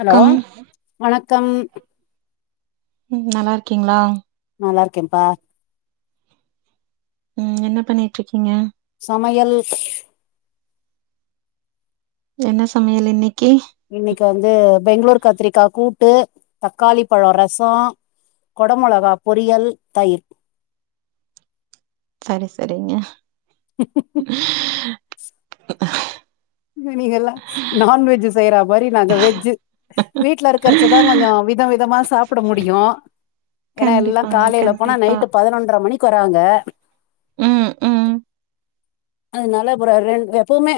Hello வணக்கம் ம் நல்லா இருக்கீங்களா நல்லா இருக்கேன்ப்பா ம் என்ன பண்ணிட்டு இருக்கீங்க சமையல் ஸ் என்ன சமயல் இன்னைக்கி இன்னைக்கு வந்து பெங்களூர் கத்திரிக்கா கூட்டு தக்காளி பழ ரசோ கொடமொளகா பொறியல் தயிர் சரி சரிங்க [inaudible] [inaudible] நீங்க எல்லா நான் வெஜ்ஜு செய்யற மாரி நாங்க வெஜ்ஜு வீட்ல இருக்கரச்சதா நாங்க வித விதமா சாப்புட முடியு ஏன்னா எல்லா கண்டிப்பாங்க காலயில போனா கண்டிப்பா நைட்டு பதினொன்றரை மணிக்கு வராங்க ம் ம் அதனால [unintelligible] எப்பவுமே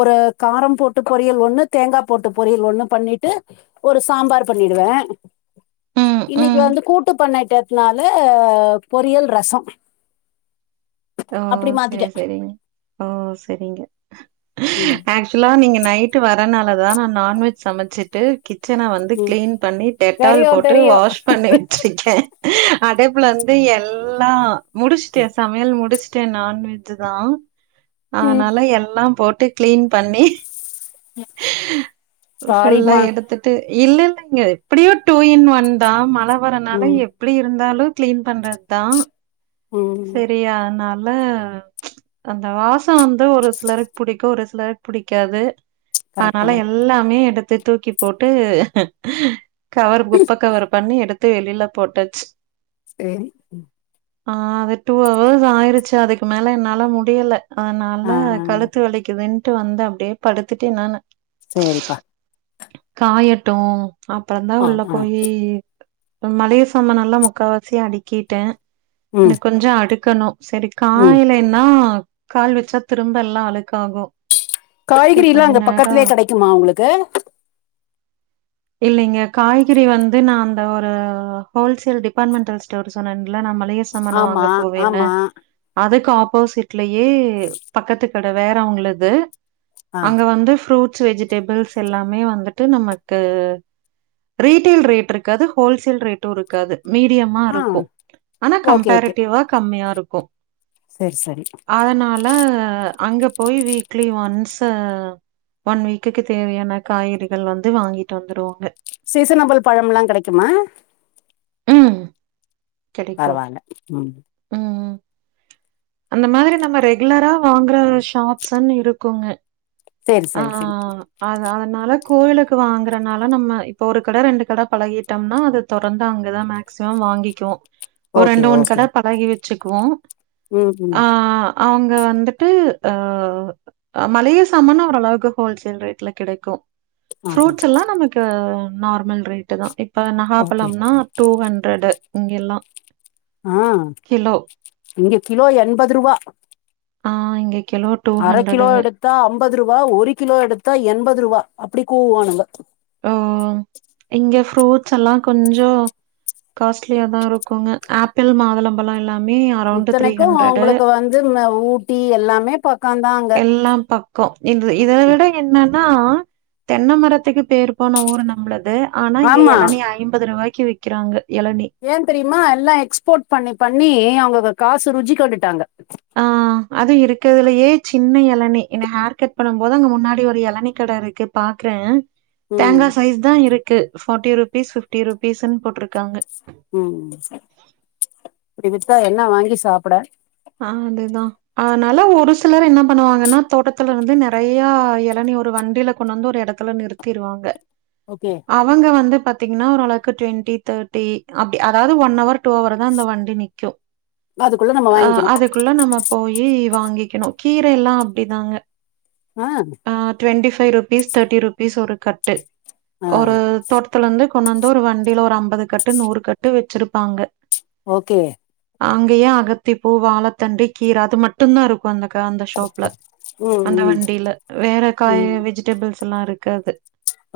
ஒரு காரம் போட்டு பொரியல் ஒண்ணு தேங்கா போட்டு பொரியல் ஒண்ணு பண்ணிட்டு ஒரு சாம்பார் பண்ணிடுவே ம் இன்னைக்கு ம் வந்து கூட்டு பண்ணிட்டதுனால பொரியல் ரசொ ஓ செரி மாத்திட்டே செரிங்க ஓ செரிங்க ம் ஆக் சுல்லா நீங்க நைட்டு வரனாலதா நா நான்வெஜ் சமச்சிட்டு கிச்சன வந்து ம் கிளீன் பண்ணி டெட்டால் தெரியு போட்டு தெரியு வாஷ் பண்ணி வச்சிருக்கே அதேப்புல வந்து எல்லா முடிஷ்ட்டே சமயல் முடு ஷ்டே நான்வஜ்ஜிதா ம் அதனால எல்லா போட்டு க்ளீன் பண்ணி ஃபுல்லா சாரிம்மா எடுத்து டு இல்ல இல்லங்க எப்புடியு டூ இன் ஒன் தா மழ வரனால ம் எப் ப்புடி இருந்தாலு க்ளீன் பண்றத்தா ம் செரி அத்னால அந்த வாச வந்து ஒரு சிலருக்கு புடிக்கு ஒரு சிலருக் புடிக்காது கரெக்ட்டு அதனால தா எல்லாமே எடுத்து தூக்கி போட்டு கவர் குப்ப கவர் பண்ணி எடுத்து வெளில போட்டச் சேரி ஆ அதே டூ ஹவர்ஸ் ஆய்ருச்சு அதுக்கு மேல என்னால முடியல அதனால ஆ ஆ கழுத்து வளிக்கிதுன்ட்டு வந்து அப்டே படுத்துட்டே நானு சேரிப்பா காயட்டு அப்புற்ந்தா ஆ உள்ள ஆ போயி மளிய சமா நல்லா முக்காவாசி அடிக்கிட்ட ம் கொஞ்ச அடுக்கணு செரி ம் காயலேன்னா கால் வெச்சா திரும்ப எல்லா அழுக்காகு செரி காய்கறில்லா கொஞ்ச அங்க நேரோ பக்கத்துலே கடைக்குமா உங்ளுக்கு இல்லைங்க காய்கறி வந்து நா அந்த ஒரு ஹோல்சேல் டிபார்ட்மெண்டல் ஸ்டோர் சொன்னேன்ங்ளா நா மளி சமன்ன ஆமா வாங்க போவேன்னு ஆமா அதுக்கு ஆப்போசிட்லயே பக்கத்துக்கட வேறவுங்ளுது ஆ அங்க வந்து ஃப்ரூட்ஸ் வெஜிடபிள்ஸ் எல்லாமே வந்துட்டு நமக்கு ரீட்டெல் ரேட் இருக்காது ஹோல்சேல் ரேட்டு இருக்காது மீடியம்மா ஆ இருக்கு ஆனா கம் ஓகே வா கம்மியா இருக்கு சேர் சரி அதனால அங்க போய் வீக்லி ஒன்ஸு ஒன் வீக்குக்கு தேவயான காய்கறிகள் வந்து வாங்கிட்டு வந்துருவாங்க சீசனபுள் பழம்ல்லா கடைக்குமா ம் கிடைக்கும். பரவால்ல ம் ம். அந்த மாதுரி நம்ம ரெகுலரா வாங்குற ஒரு ஷாப்ஸ்ன்னு இருக்குங்க சேரி சரி சரி அத அதனால கோயிலுக்கு வாங்குறனால நம்ம இப்ப ஒரு கட ரெண்டு கட பழகிட்டம்னா அது தொறந்து அங்கதா மேக்சிமம் வாங்கிக்குவோ ஒரு ஓகே ரெண்டு ஒண் ஓகே கட பழகி வெச்சிக்வோ ம் ஹு அ அவுங்க வந்துட்டு அ மளிக சாமான்னா ஓரளவுக்கு ஹோல்சேல் ரேட்ல கெடைக்கு ஆ ஆ ஃப்ரூட்ஸ் எல்லா நமக்கு நார்மல் ரேட்டு தா இப்ப ஓகே நகாப்பழம்னா டூ ஹண்ரட்டு இங்க எல்லா ஆ இங்க கிலோ என்பதுருபா ஆ இங்க கலேட் அர கிலோ எடுத்தா அம்பது ருபா ஒரு கிலோ எடுத்தா எண்பது ருவா அப்டி கூவுவானுங்க உ இங்க ஃப்ரூட்ஸ் எல்லா கொஞ்சோ காஸ்ட்லியா தா இருக்குங்க ஆப்பிள் மாதுளம் பழம் எல்லாமே அரௌண்ட் த்ரீ ஹண்ட்ரடு இது மா ஊட்டி எல்லாமே பக்கத் எல்லாம் பக்கோ இந்த இத ம். விட என்னன்னா தென்மரத்துக்கு பேரு போன ஊரு நம்மளது ஆனா இங்க ஆமா எளநீ ஐம்பது ரூபாய்க்கு விக்கிறாங்க எளநீ ஏ தெரிமா எல்லா எக்ஸ்போர்ட் பண்ணி பண்ணி அவுங்க காசு ருஜி கண்டுட்டாங்க ஆ அது இருக்கறதுலேயே சின்ன இளநீ என்ன ஹேர் கட் பண்ணும் போது அங்க முன்னாடி ஒரு இளநீ கட இருக்கு பாக்ற ம் தேங்கா சைஸ் தா இருக்கு ஃபார்ட்டி ருபீஸ் ஃபிப்டி ருபீஸ்ன் போட்டிருக்காங்க ம் இப்டி வித்தா என்ன வாங்கி சாப்ட அ அதுதா அதனால ஒரு சிலர் என்ன பண்ணுவாங்கன்னா தோட்டத்துல இருந்து நெறைய எளநீ ஒரு வண்டில கொண்னு வந்து ஒரு எடத் த்துல நிறுத்திருவாங்க ஓகே அவுங்க வந்து பாத்தீங்னா ஒரளவுக்கு டூவென்டி தேர்ட்டி அப்டி அதாது ஒன் ஹவர் டூ ஹவர் தா அந்த வண்டி நிக்கோ அதுகுள்ள நாம்ம அ அதுகுள்ள நம்ம போயி வாங்கிக்கணு கீர எல்லா அப்டிதாங்க ஆ ஆ twenty five rupees thirty rupees ஒரு கட்டு ஆ ஒரு தோட்டத்துலந்து கொண்னு வந்து ஒரு வண்டில ஒரு அம்பது கட்டு நூறு கட்டு வெச்சிருப்பாங்க ஓகே அங்கேயு அகத்தி பூ வாழத்தண்டு கீர அது மட் மட்டோ தா இருக்கோ அந்த ஷாப்ல ம் அந்த ம் வண்டில வேற காயி ம் வெஜி டேபிள்ஸ்லா இருக்காது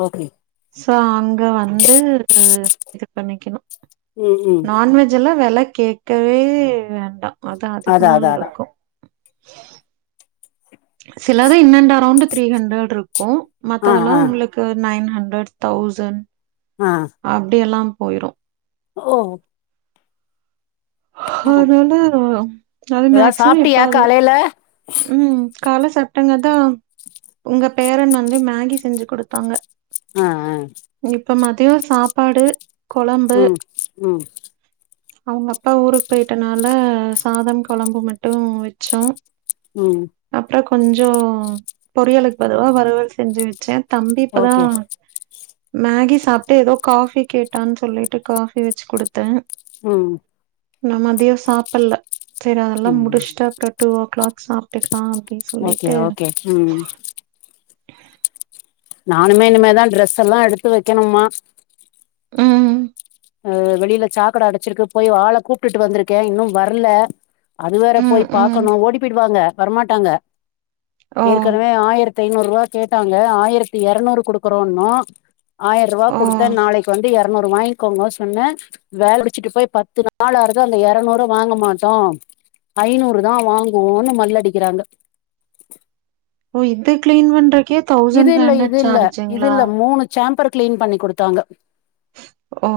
ஓகே சோ அங்க வந்து இது இது பண்ணிக்கணோ ம் ம் நான்வெஜ் எல்லா வேள கேக்கவே வேண்டா அது அதுக்கு அதான் மேல அதான் அதான் இருக்கோ சிலது in and round three hundred இருக்கு ஆ மத்ததெல்லா ஆ உங்களுக் கு நைன் ஹண்டரட் தௌசண் ஆ அப்டியெல்லா போயிரோ ஓ ம். அதனால அது ஏதாவது மேக்சிமம் சாப்பிட்டியா எப்பாது காலையில ம் கால்ல சாப்டங்க அத்தா ஜல் உங்க பேரன் வந்து மேகி செஞ்சி குடுத்தாங்க ஆ ஆ இப்போ மதியோ சாப்பாடு கொழம்பு ம் ம் அவுங்க அப்பா ஊருக்கு போயிட்டனாலா சாதம் கொழம்பு மட்டும் வெச்சோ ம் அப்றோ கொஞ்சோ பொரியலுக்கு பதுலா வருவல் செஞ்சி வெச்ச தம்பி இப்பதா ஓகே மேகி சாப்ட்டு ஏதோ காஃபி கேட்டான் சொல்லிட்டு காஃபி வெச்சி குடுத்த ம் நா மதியோ சாப்பல்ல சைரி அதெல்லா ம் முடிஷ்டா கட்டுவோ கிளாக்ஸ்ஸா கட்டில்லா அப்டி ஓக்கே ஓக்கே ம் நானுமே இனிமேதா டிரெஸ்ல்லா எடுத்து வக்கணுமா ம் அஹ் வெளில சாக்கட அடைச்சிருக்கு போய் ஆள கூப்ட்டுட்டு வந்திருக்கே இன்னு வரல அது வேற ம். போய் ம். பாக்கனோ ஓடி போய்டுவாங்க வரமாட்டாங்க ஓ! ஏற்கனவே ஆயிர த்தை நூறு ரூவா கேட்டாங்க ஆயிரத்தி எரநூறு குடுக்குறோன்னோ ஆயர்ருவா ஓ! குடுத்தே நாளைக்கு வந்து எரநூறு வாய்ங் க்கோ சொன்னே வேல முடிசுட்டு போய் பத்து நாள் ஆறது அந்த எரநூறு வாங்க மாட்டோ ஐநூறு தா வாங்குவோன்னு மல்லு அடிக்கிறாங்க ஓ இத்த கிளீன் பண்றக் இது இல்ல இது இல்ல இது இல்ல மூணு சாம்பர் கிளீன் பண்ணி குடுத்தாங்க ஓ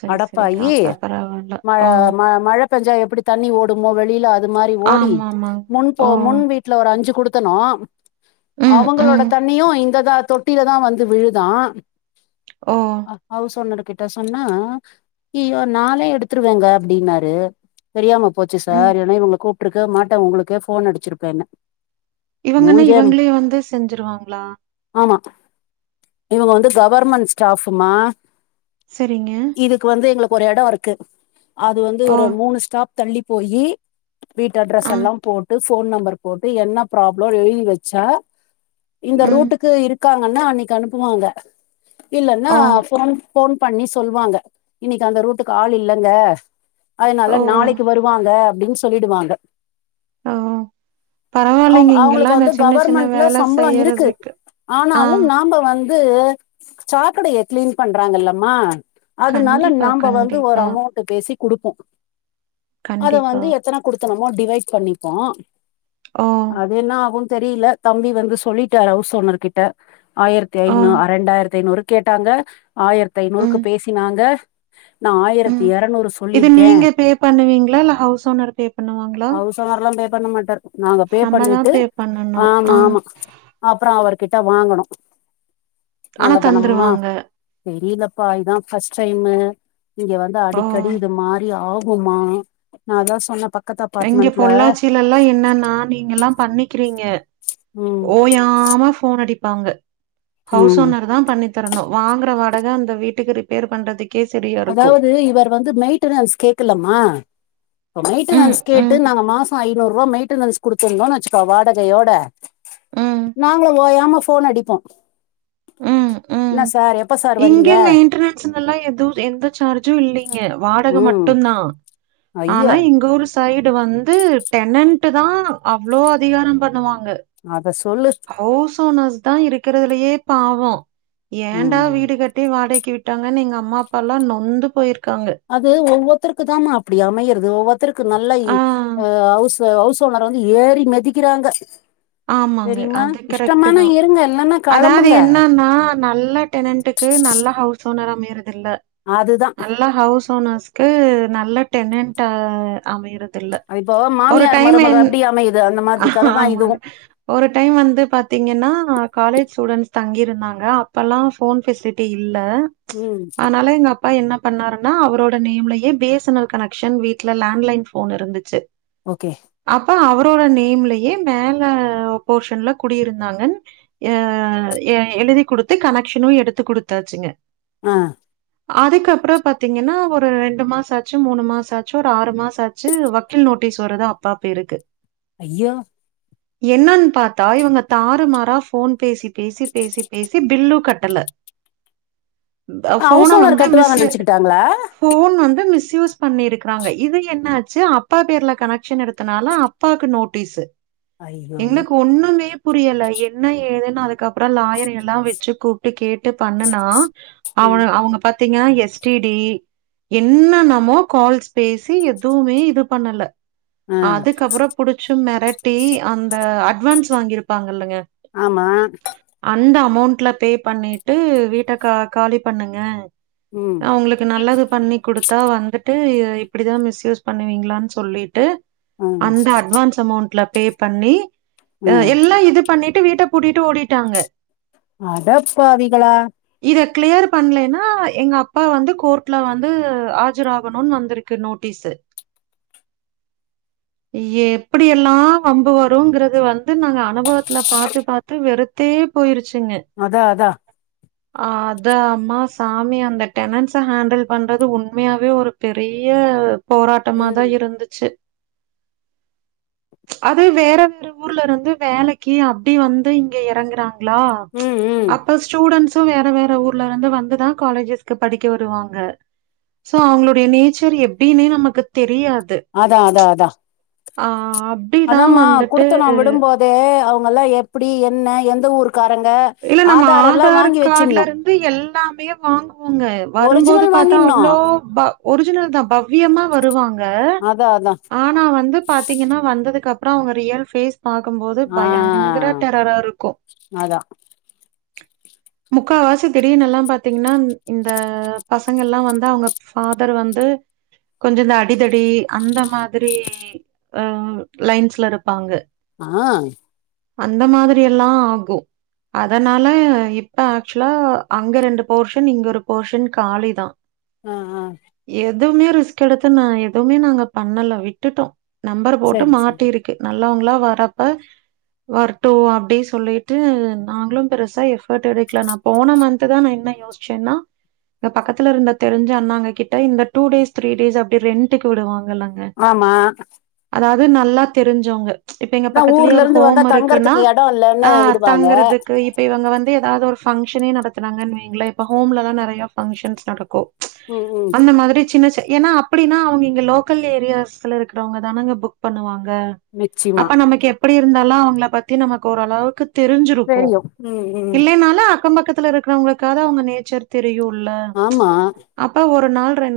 சரி சரிங்க அடப்பாயி அப்ப பரவால்ல ம ஓ மழ மழ பேஞ்சா எப்டி தண்ணி ஓடுமோ வெளில அது மாரி ஓடி ஆமாமாங் முன் போ ஓ முன் வீட் ல ஒரு அஞ்சு குடுத்தனோ ம் அவுங்களோட ம் து இந்ததா தொட்டிலா தா வந்து விழுதா ஓ ஹவுஸ் ஓனரு கிட்ட சொன்னா ய்யோ நாளே எடுத்துருவேங்க அப்டின்னாரு தெரியாம போச்சு ம் சார் ஏனா இவுங்களை கூப்ருக்கவே மாட்டே உங்களுக்கே ஃபோன் அடிச்சிருப்பேனே இவுங்கனா இவுங்களே வந்து செஞ்சிருவாங்களா ஆமா இவுங்க வந்து கவர்மெண்ட் ஸ்டாஃப்மா செரிங்க இதுக்கு வந்து எங்களுக்கு ஒரு எடோ இருக்கு அது வந்து ஓ ஒரு மூணு ஸ்டாப் தள்ளி போயி வீட்டு அட்ரஸ் ஆ எல்லா போட்டு ஃபோன் நம்பர் போட்டு என்ன ப்ராப்ளம் எழுதி வச்சா இந்த ம் ரூட்டுக்கு இருக்காங்கன்னா அன்னைக்கி அனுப்புவாங்க இல்லன்னா ஓ ஃபோன் ஃபோன் பண்ணி சொல்லுவாங்க இன்னைக்கி அந்த ரூட்டுக்கு ஆள் இல்லங்க அதனால ஓ நாளைக்கு வருவாங்க அப்டின்னு சொல்லிடுவாங்க ஓ அவுங்க பரவால்லைங்க இங்கெல்லா அவுங்களுக்கு இந்த வந்து சின்ன சின்ன கவர்மெண்ட்ல வேல சம்பளோ ர் இருக்கு செய்யறதுக்கு ஆ ஆனாலு நாம வந் து சாக்கடைய கிளீன் பண்றாங்கல்லம்மா அதனால கண்டிப்பா நாம வந்து ஒரு கண்டிப்பா அமௌண்ட் டு பேசி குடுப்போ அது கண்டிப்பா வந்து எத்தன குடுத்தனமோ டிவைட் பண்ணிப்போ ஓ அது என்ன ஆகுனு தெரில தம்பி வந்து சொல்லிட்டாரு ஹவுஸ் ஓனர் கிட்ட ஆயிரத்தி ஓ ஐநூறு அ ரெண்டாயிரத்தி ஐநூறு கேட்டாங்க ஆயிரத்தி ஐநூறுக்கு ம் பேசினாங்க நா ஆயிரத்தி ம் எரநூறு இது சொல்லியிருக்கே நீங்க பே பண்ணுவீங்களா இல்லா ஹவுஸ் ஓனர் பே பண்ணுவாங்களா அவரு சொன்னார்லா பே பண்ண மாட்டாரு நாங்க பே நம்மதா பே பண்ணணு ஆ அப்பறோ அவர்கிட்ட வாங்கணு ஆனா நல்லா தனம்மா தந்துருவாங்க. தெரியலப்பா இதா ஃபஸ்ட்டு டைமு இங்க வந்து ஓ! அடிக்கடி இது மாரி ஆகுமா நா அதா சொன்னே பக் எங்க பொள்ளாச்சில ல்லா என்னன்னா நீங்க எல்லா பண்ணிக்கிறீங்க ம் ஓயாம ஃபோன் அடிப்பாங்க ஹவுஸ் ம் ஓனர் தா பண்ணி தரணு வாங்குற வாடகை அந்த வீட்டுக்கு ரிப்பேர் பண்றதுக் அதாவ்து இவர் வந்து மெய்டனன்ஸ் கேக்கலமா இப்ப ம், மெயின்ட்டனன்ஸ் கேட்டு ம், நாங்க மாசோ ஐநூறு ரூபா மெய் ட்டனன்ஸ் குடுத்துந்தோனு வச்சுக்கோ வாடகையோட ம், நாங்களு ஓயாம ஃபோன் அடிப்போ ம், என்ன சார் எப்போ சார் வரீங்க பசங்கலா எதுவும் எந்த சார்ஜும் இல்லிங் க வாடக ம் மட்டுதா ஆனா ஐயோ எங்க ஊரு சைடு வந்து டெனன்ட் தா அவ்ளோ அதிகார பண்ணுவாங்க அத சொல்லு ஹவுஸ் ஓனார்ஸ் தா இருக்குறதுலயே பாவ ஏண்டா ம் வீடு கட் எப்டி வாடகைக்கு விட்டாங்கன்னு எங்க அம்மா அப்பால்லா நொந்து போயிருக்காங்க அது ஒவ்வத்தருக்கு தாமா அப்டி அமையறது ஒவ்வருத்தருக்கு நல்ல இ ஆ. ஹவுஸ் ஹவுஸ் ஓனர் வந்து ஏறி மெதிக்கிறாங்க ஆமாங்க. தெரிமா அது கரெக்ட்டு இஷ்டமானா தான். இருங்க இல்லன்னா அதாவது களம்புங்க என்னன்னா, நல்ல டெனன்ட்க்கு நல்ல ஹவுஸ் ஓனர் அமயறது இல்ல அதுதா நல்ல ஹவுஸ் ஓனர்ஸ் க்கு நல்ல டெனன்ட் அ அமையறது இல்ல இப்போ ஒரு மாமியார் டைம் மருமக என் அப்டி அமையுது அந்த மாதிரி கத தா இதுவு ஆமாங்க ஒரு டைம் வந்து பாத்தீங்கன்னா காலேஜ் ஸ்டூடெண்ட்ஸ் தங்கிருந்தாங்க அப்பல்லா போன் பேசிட் அப்டி இல்ல ம் அதுனால எங்க அப்பா என்ன பண்ணாருன்னா அவரோட நேம்லயே B S N L connection வீட்டில லண்ட்லைன் ஃபோன் இருந்துச்சு ஓகே அப்ப அவரோட நேம்லயே மேல போர்ஷன்ல குடியிருந்தாங்க அ எழுதி கொடுத்து கனெக்ஷனு எடுத்து கொடுத்தாச்சுங்க ஆ அதுக்கப்பற பாத்தீங்கன்னா ஒரு ரெண்டு மாச ஆச்சு மூணு மாச ஆச்சு ஒரு ஆறு மாச ஆ ச்சு வக்கீல் நோட்டீஸ் வருது அப்பா பேருக்கு ஐயோ என்னன்னு பார்த்தா இவங்க தாறு மாறா போன் பேசி பேசி பேசி பேசி பில்லு கட்டல ஃபோன்ன ஹவுஸ் ஓனர் வந்து கட்டுவாங்க பிசிய நெனச்சுக்கிட்டாங்களா ஃபோன் வந்து மிஸ்யூஸ் பண்ணியிருக்காங்க இது என்னாச்சு அப்பா பேருல்ல கனக்ஷன் எடுத்தனால அப் அப்பாக்கு நோட்டீஸ் ஐயோ எங்களுக்கு ஒண்ணுமே புரியல என்ன ஏதுன்னு அதுக்கப்பற லாயர எல்லா வச்சு கூப் கூப்ட்டு கேட்டு பண்ணுனா ம் அவுனுங்க அவங்க பாத்தீங்க எஸ்டிடி என்னன்னமோ கால்ஸ் பேசி எதுமே இது பண்ல ஆ அதுக்கப்பற புடிச்சு மிரட்டி அந்த அட்வான்ஸ் வாங்கி இருப்பாங்க இல்லங்க ஆமா அந்த அமௌண்ட்ல பே பண்ணிட்டு வீட்ட கா காலி பண்ணுங்க ம் அவங்களுக்கு நல்லது பண்ணி குடுத்து தா வந்துட்டு இ இப்டிதா மிஸ்யூஸ் பண்ணுவீங்களான்னு சொல்லிட்டு ம் அந்த அட்வான்ஸ் அமௌண்ட்ல பே பண்ணி அ ம் எல்லா இது பண்ணிட்டு வீட்ட பூட்டிட்டு ஓடிட்டாங்க அடப்பாவிகளா இத கிளியர் பண்ணலன்னா எங்க அப்பா வந்து கோர்ட்ல வந்து ஆஜராகன்னு வந்திருக்கு து நோட்டீஸ் [inaudible] ஏ எப்டி எல்லா அம்பு வருங்கறது வந்து நாங்க அனுபவத்துல்ல பாத்து பாத்து வெறுத்தே போயிருச்சுங்க அதா அதா அதா அம்மா சாமி அந்த டெனன்ஸ ஹேண்டில் பண்றது உண்மையாவே ஒரு பெரிய ம் போராட்டமாதா இருந்துச்சு அது வேற வேற ஒரு ஊர்ல இருந்து வேலைக்கு அப்டி வந்து இங்க இறங்குறாங்க ங்ளா ம் ம் அப் இப்ப ஸ்டூடண்ட்ஸு வேற வேற ஊர்ல இருந்து வந்துதா காலேஜஸ்கு படிக்க வருவாங்க சோ அவங்களுடைய நேச்சர் எப்டின்னே நமக்கு தெரியாது அதா அதா அதா ஆ அப் அதாம்மா குடுத்தணு விடும்போதே அவங்கெல்லா எப்டி என்ன எந்த ஊருக்காரங்க இல்ல நம்ம எல்லாம் ஆதார் வாங்கி கார்டுல வச்சிடணும் இருந்து எல்லாமே வாங்குவோங்க வரும்போது ஒரிஜினல் பாத்தா வாங்கிடணும் அவ்ளோ ப ஒரிஜினல்தா பவ்யமா வருவாங்க அதான் அதான் ஆனா வந்து பாத்தீங்கன்னா வந்ததுக்கு அப்புற அவங்க ரியல் ஃபேஸ் பாக்கம்போது பயங்கர டெரரா இருக்கு அதா முக்காவாசி திடீர்னு எல்லா பாத்தீங்கன்னா இந்த பசங்க எல்லா வந்து அவங்க ஃபாதர் வந்து கொஞ்ச இந்த அடிதடி அந்த மாதிரி அ லைன்ஸ்ல இருப்பாங்க ஆ அந்த மாதிரி எல்லா ஆகு அதனால இப்ப ஆக்சுவலா அங்க ரெண்டு போர்ஷன் இங்க ஒரு போர்ஷன் காலிதா ஆ ஆ எதுமே ரிஸ்க் எடத்து ந எதுமே நாங்க பண்ணல விட்டுட்டோ நம்பர் போட்டு சரி மாட்டி சரி இருக் கு நல்லவங்களா வரப்ப வர்ட்டு அப்டி சொல்லிட்டு நாங்ளு பெருசா எஃபர்ட் எடுக்ல நா போன மன்த்துதா நா என்ன யோச்சேன்னா இங்க பக்கத்துல இருந்த தெரிஞ்ச அண்ணாங்க கிட்ட இந்த டூ டேஸ் த்ரீ டேஸ் அப்டி ரென்ட்க்கு விடுவாங்கல்லாங்க ஆமா அதாது நல்லா தெரிஞ்சவங்க இப்ப எங்க அதான் பக்கத்லயே ஊர்ல ஒரு இருந்து வந்தா ஹோம் இருக்குன்னா தங்கறதுக்கு இடம் இல்லைன்னு ஆ விடுவாங்க தங்றது இப்ப இவங்க வந்து ஏதாவது ஒரு பங்க்ஷனே நடத்துனாங்கன்னு வைங்ளே இப்ப ஹோம்ல்லலா நெறைய பங்க்ஷன்ஸ் நடக்கு ம் ம் அந்த மாதிரி சின்ன சின் ஏன்னா அப் டின்னா அவங்க இங்க லோக்கல் ஏரியாஸ்ல இருக்கிறவங்க தானங்க புக் பண்ணுவாங்க நிச்சயமா அப்ப நமக்கு எப் எப்டி இருந்தாலு அவங்கள பத்தி நமக்கு ஓரளவுக்கு தெரிஞ்சிருக்கு தெரியும் ம் ம் இல்லைனாலு அக்கம் பக்கத்துல இருக்கறவங்களுக்காவ அவங்க நேச்சர் தெரியுல்ல ஆமா அப்ப ஒரு நாள் ரெண்